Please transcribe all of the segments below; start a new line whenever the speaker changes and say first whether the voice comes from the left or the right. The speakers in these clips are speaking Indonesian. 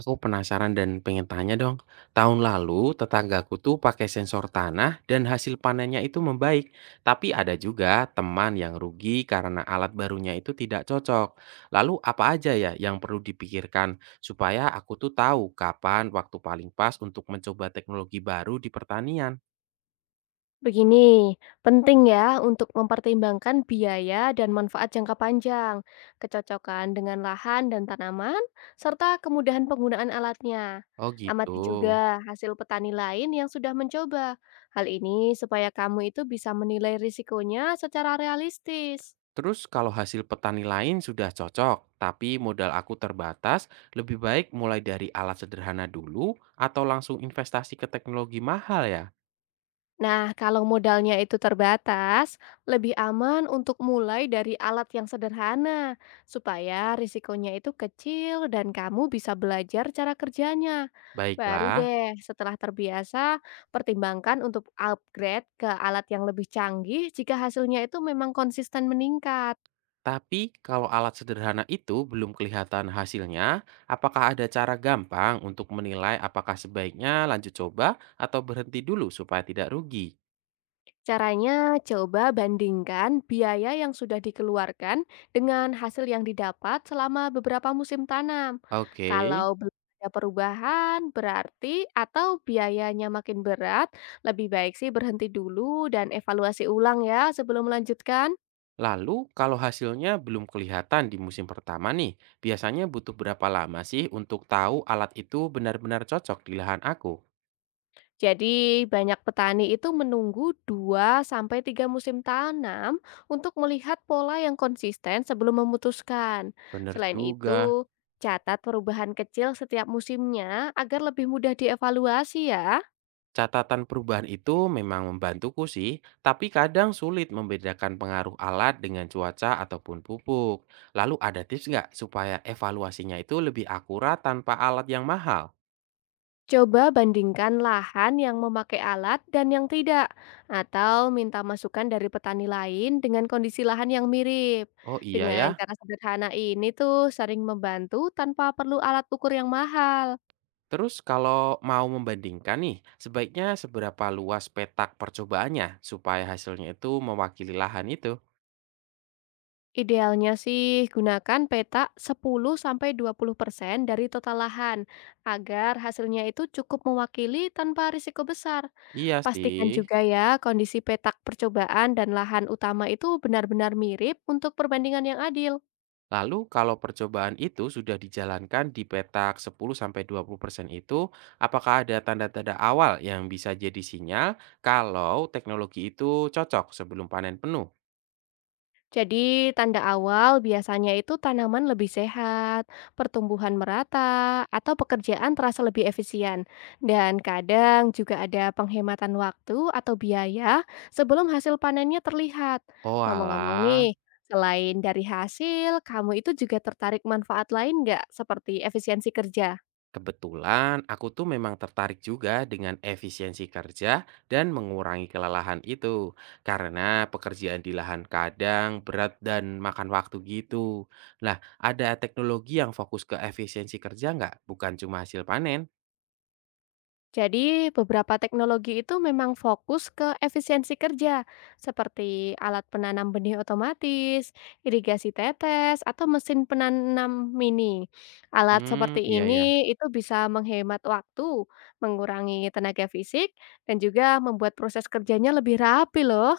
right: Aku penasaran dan pengen tanya dong. Tahun lalu tetanggaku tuh pakai sensor tanah dan hasil panennya itu membaik. Tapi ada juga teman yang rugi karena alat barunya itu tidak cocok. Lalu apa aja ya yang perlu dipikirkan supaya aku tuh tahu kapan waktu paling pas untuk mencoba teknologi baru di pertanian?
left: Begini, penting ya untuk mempertimbangkan biaya dan manfaat jangka panjang, kecocokan dengan lahan dan tanaman, serta kemudahan penggunaan alatnya.
right: Oh gitu.
left: Amati juga hasil petani lain yang sudah mencoba. Hal ini supaya kamu itu bisa menilai risikonya secara realistis.
right: Terus kalau hasil petani lain sudah cocok, tapi modal aku terbatas, lebih baik mulai dari alat sederhana dulu atau langsung investasi ke teknologi mahal ya?
left: Nah, kalau modalnya itu terbatas, lebih aman untuk mulai dari alat yang sederhana, supaya risikonya itu kecil dan kamu bisa belajar cara kerjanya. Baru
right: Baiklah,
left: deh, setelah terbiasa, pertimbangkan untuk upgrade ke alat yang lebih canggih jika hasilnya itu memang konsisten meningkat.
right: tapi kalau alat sederhana itu belum kelihatan hasilnya, apakah ada cara gampang untuk menilai apakah sebaiknya lanjut coba atau berhenti dulu supaya tidak rugi?
left: Caranya, coba bandingkan biaya yang sudah dikeluarkan dengan hasil yang didapat selama beberapa musim tanam.
right: Oke.
left: Kalau belum ada perubahan, berarti atau biayanya makin berat, lebih baik sih berhenti dulu dan evaluasi ulang ya sebelum melanjutkan.
right: Lalu, kalau hasilnya belum kelihatan di musim pertama nih, biasanya butuh berapa lama sih untuk tahu alat itu benar-benar cocok di lahan aku?
left: Jadi banyak petani itu menunggu 2 sampai 3 musim tanam untuk melihat pola yang konsisten sebelum memutuskan.
right: Bener
left: Selain
right: juga.
left: itu, catat perubahan kecil setiap musimnya agar lebih mudah dievaluasi ya.
right: Catatan perubahan itu memang membantuku sih, tapi kadang sulit membedakan pengaruh alat dengan cuaca ataupun pupuk. Lalu ada tips nggak supaya evaluasinya itu lebih akurat tanpa alat yang mahal?
left: Coba bandingkan lahan yang memakai alat dan yang tidak, atau minta masukan dari petani lain dengan kondisi lahan yang mirip.
right: Oh iya
left: Dengan
right: ya.
left: cara sederhana ini tuh sering membantu tanpa perlu alat ukur yang mahal.
right: Terus kalau mau membandingkan nih, sebaiknya seberapa luas petak percobaannya supaya hasilnya itu mewakili lahan itu?
left: Idealnya sih gunakan peta 10 sampai 20 persen dari total lahan agar hasilnya itu cukup mewakili tanpa risiko besar.
right: Iya
left: Pastikan
right: sih.
left: juga ya kondisi petak percobaan dan lahan utama itu benar-benar mirip untuk perbandingan yang adil.
right: Lalu kalau percobaan itu sudah dijalankan di petak 10-20% itu, apakah ada tanda-tanda awal yang bisa jadi sinyal kalau teknologi itu cocok sebelum panen penuh?
left: Jadi, tanda awal biasanya itu tanaman lebih sehat, pertumbuhan merata, atau pekerjaan terasa lebih efisien. Dan kadang juga ada penghematan waktu atau biaya sebelum hasil panennya terlihat.
right: Oh
left: Ngomong-ngomong
right: alah.
left: nih, selain dari hasil, kamu itu juga tertarik manfaat lain nggak? Seperti efisiensi kerja?
right: Kebetulan aku tuh memang tertarik juga dengan efisiensi kerja dan mengurangi kelelahan itu karena pekerjaan di lahan kadang berat dan makan waktu gitu. Nah, ada teknologi yang fokus ke efisiensi kerja nggak? Bukan cuma hasil panen.
left: Jadi, beberapa teknologi itu memang fokus ke efisiensi kerja, seperti alat penanam benih otomatis, irigasi tetes, atau mesin penanam mini. Alat
right: Hmm,
left: seperti
right: iya ya.
left: ini itu bisa menghemat waktu, mengurangi tenaga fisik, dan juga membuat proses kerjanya lebih rapi loh.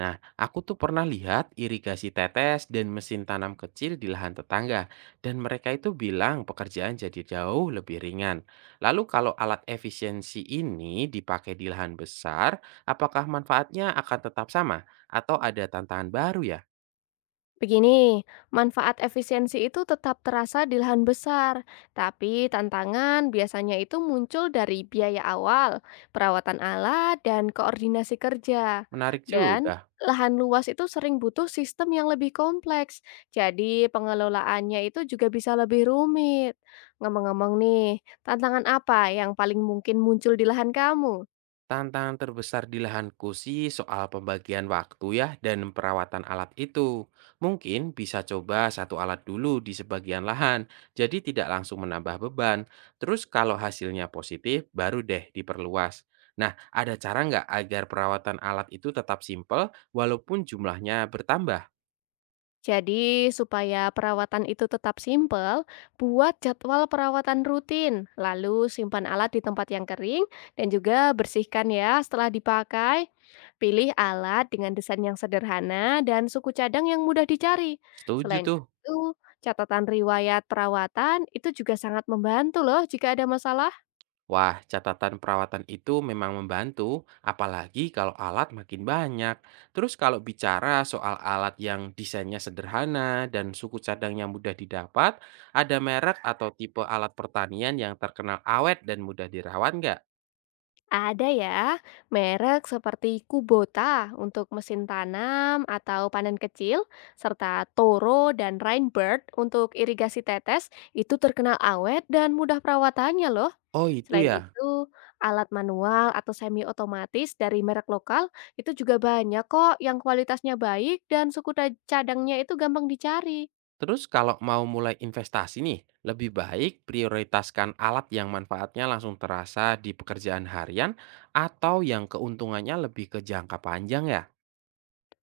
right: Nah, aku tuh pernah lihat irigasi tetes dan mesin tanam kecil di lahan tetangga, dan mereka itu bilang pekerjaan jadi jauh lebih ringan. Lalu kalau alat efisiensi ini dipakai di lahan besar, apakah manfaatnya akan tetap sama atau ada tantangan baru ya?
left: Begini, manfaat efisiensi itu tetap terasa di lahan besar, tapi tantangan biasanya itu muncul dari biaya awal, perawatan alat, dan koordinasi kerja.
right: Menarik
left: Dan
right: juga.
left: lahan luas itu sering butuh sistem yang lebih kompleks, jadi pengelolaannya itu juga bisa lebih rumit. Ngomong-ngomong nih, tantangan apa yang paling mungkin muncul di lahan kamu?
right: Tantangan terbesar di lahanku sih soal pembagian waktu ya dan perawatan alat itu. Mungkin bisa coba satu alat dulu di sebagian lahan, jadi tidak langsung menambah beban. Terus kalau hasilnya positif, baru deh diperluas. Nah, ada cara nggak agar perawatan alat itu tetap simpel walaupun jumlahnya bertambah?
left: Jadi, supaya perawatan itu tetap simpel, buat jadwal perawatan rutin, lalu simpan alat di tempat yang kering, dan juga bersihkan ya setelah dipakai. Pilih alat dengan desain yang sederhana dan suku cadang yang mudah dicari.
right: Setuju
left: Selain
right: tuh.
left: itu, catatan riwayat perawatan itu juga sangat membantu loh jika ada masalah.
right: Wah, catatan perawatan itu memang membantu, apalagi kalau alat makin banyak. Terus kalau bicara soal alat yang desainnya sederhana dan suku cadangnya mudah didapat, ada merek atau tipe alat pertanian yang terkenal awet dan mudah dirawat nggak?
left: Ada ya, merek seperti Kubota untuk mesin tanam atau panen kecil, serta Toro dan Rainbird untuk irigasi tetes itu terkenal awet dan mudah perawatannya loh.
right: Oh itu
left: Selain
right: ya.
left: itu, alat manual atau semi otomatis dari merek lokal itu juga banyak kok yang kualitasnya baik dan cadangnya itu gampang dicari.
right: Terus kalau mau mulai investasi nih, lebih baik prioritaskan alat yang manfaatnya langsung terasa di pekerjaan harian atau yang keuntungannya lebih ke jangka panjang ya.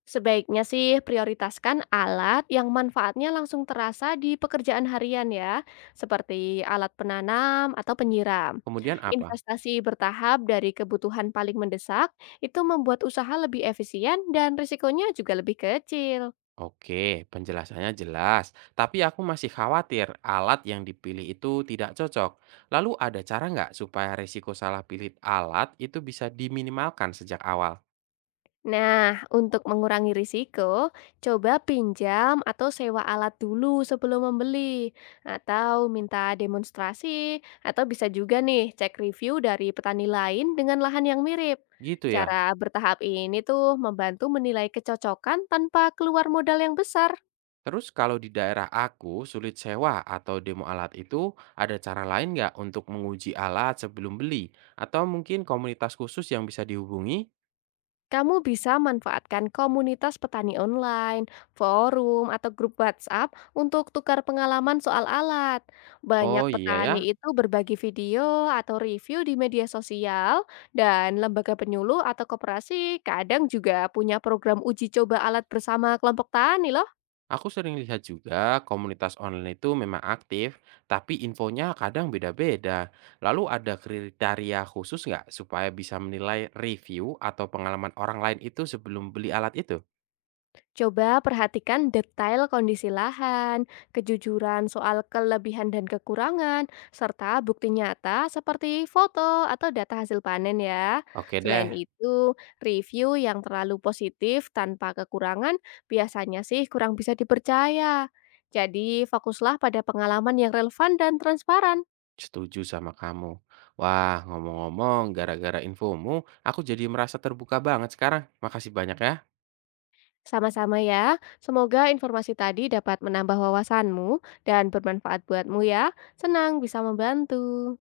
left: Sebaiknya sih prioritaskan alat yang manfaatnya langsung terasa di pekerjaan harian ya, seperti alat penanam atau penyiram.
right: Kemudian apa?
left: Investasi bertahap dari kebutuhan paling mendesak itu membuat usaha lebih efisien dan risikonya juga lebih kecil.
right: Oke, penjelasannya jelas. Tapi aku masih khawatir alat yang dipilih itu tidak cocok. Lalu ada cara nggak supaya risiko salah pilih alat itu bisa diminimalkan sejak awal?
left: Nah, untuk mengurangi risiko, coba pinjam atau sewa alat dulu sebelum membeli, atau minta demonstrasi, atau bisa juga nih cek review dari petani lain dengan lahan yang mirip.
right: Gitu ya.
left: Cara bertahap ini tuh membantu menilai kecocokan tanpa keluar modal yang besar.
right: Terus kalau di daerah aku sulit sewa atau demo alat itu, ada cara lain nggak untuk menguji alat sebelum beli? Atau mungkin komunitas khusus yang bisa dihubungi?
left: Kamu bisa manfaatkan komunitas petani online, forum, atau grup WhatsApp untuk tukar pengalaman soal alat. Banyak
right: Oh iya ya.
left: petani itu berbagi video atau review di media sosial, dan lembaga penyuluh atau koperasi kadang juga punya program uji coba alat bersama kelompok tani loh.
right: Aku sering lihat juga komunitas online itu memang aktif, tapi infonya kadang beda-beda. Lalu ada kriteria khusus nggak supaya bisa menilai review atau pengalaman orang lain itu sebelum beli alat itu?
left: Coba perhatikan detail kondisi lahan, kejujuran soal kelebihan dan kekurangan, serta bukti nyata seperti foto atau data hasil panen ya.
right: Oke
left: Selain
right: deh,
left: itu, review yang terlalu positif tanpa kekurangan biasanya sih kurang bisa dipercaya. Jadi, fokuslah pada pengalaman yang relevan dan transparan.
right: setuju sama kamu. Wah, ngomong-ngomong, gara-gara infomu, aku jadi merasa terbuka banget sekarang. Makasih banyak ya.
left: Sama-sama ya, semoga informasi tadi dapat menambah wawasanmu dan bermanfaat buatmu ya. Senang bisa membantu.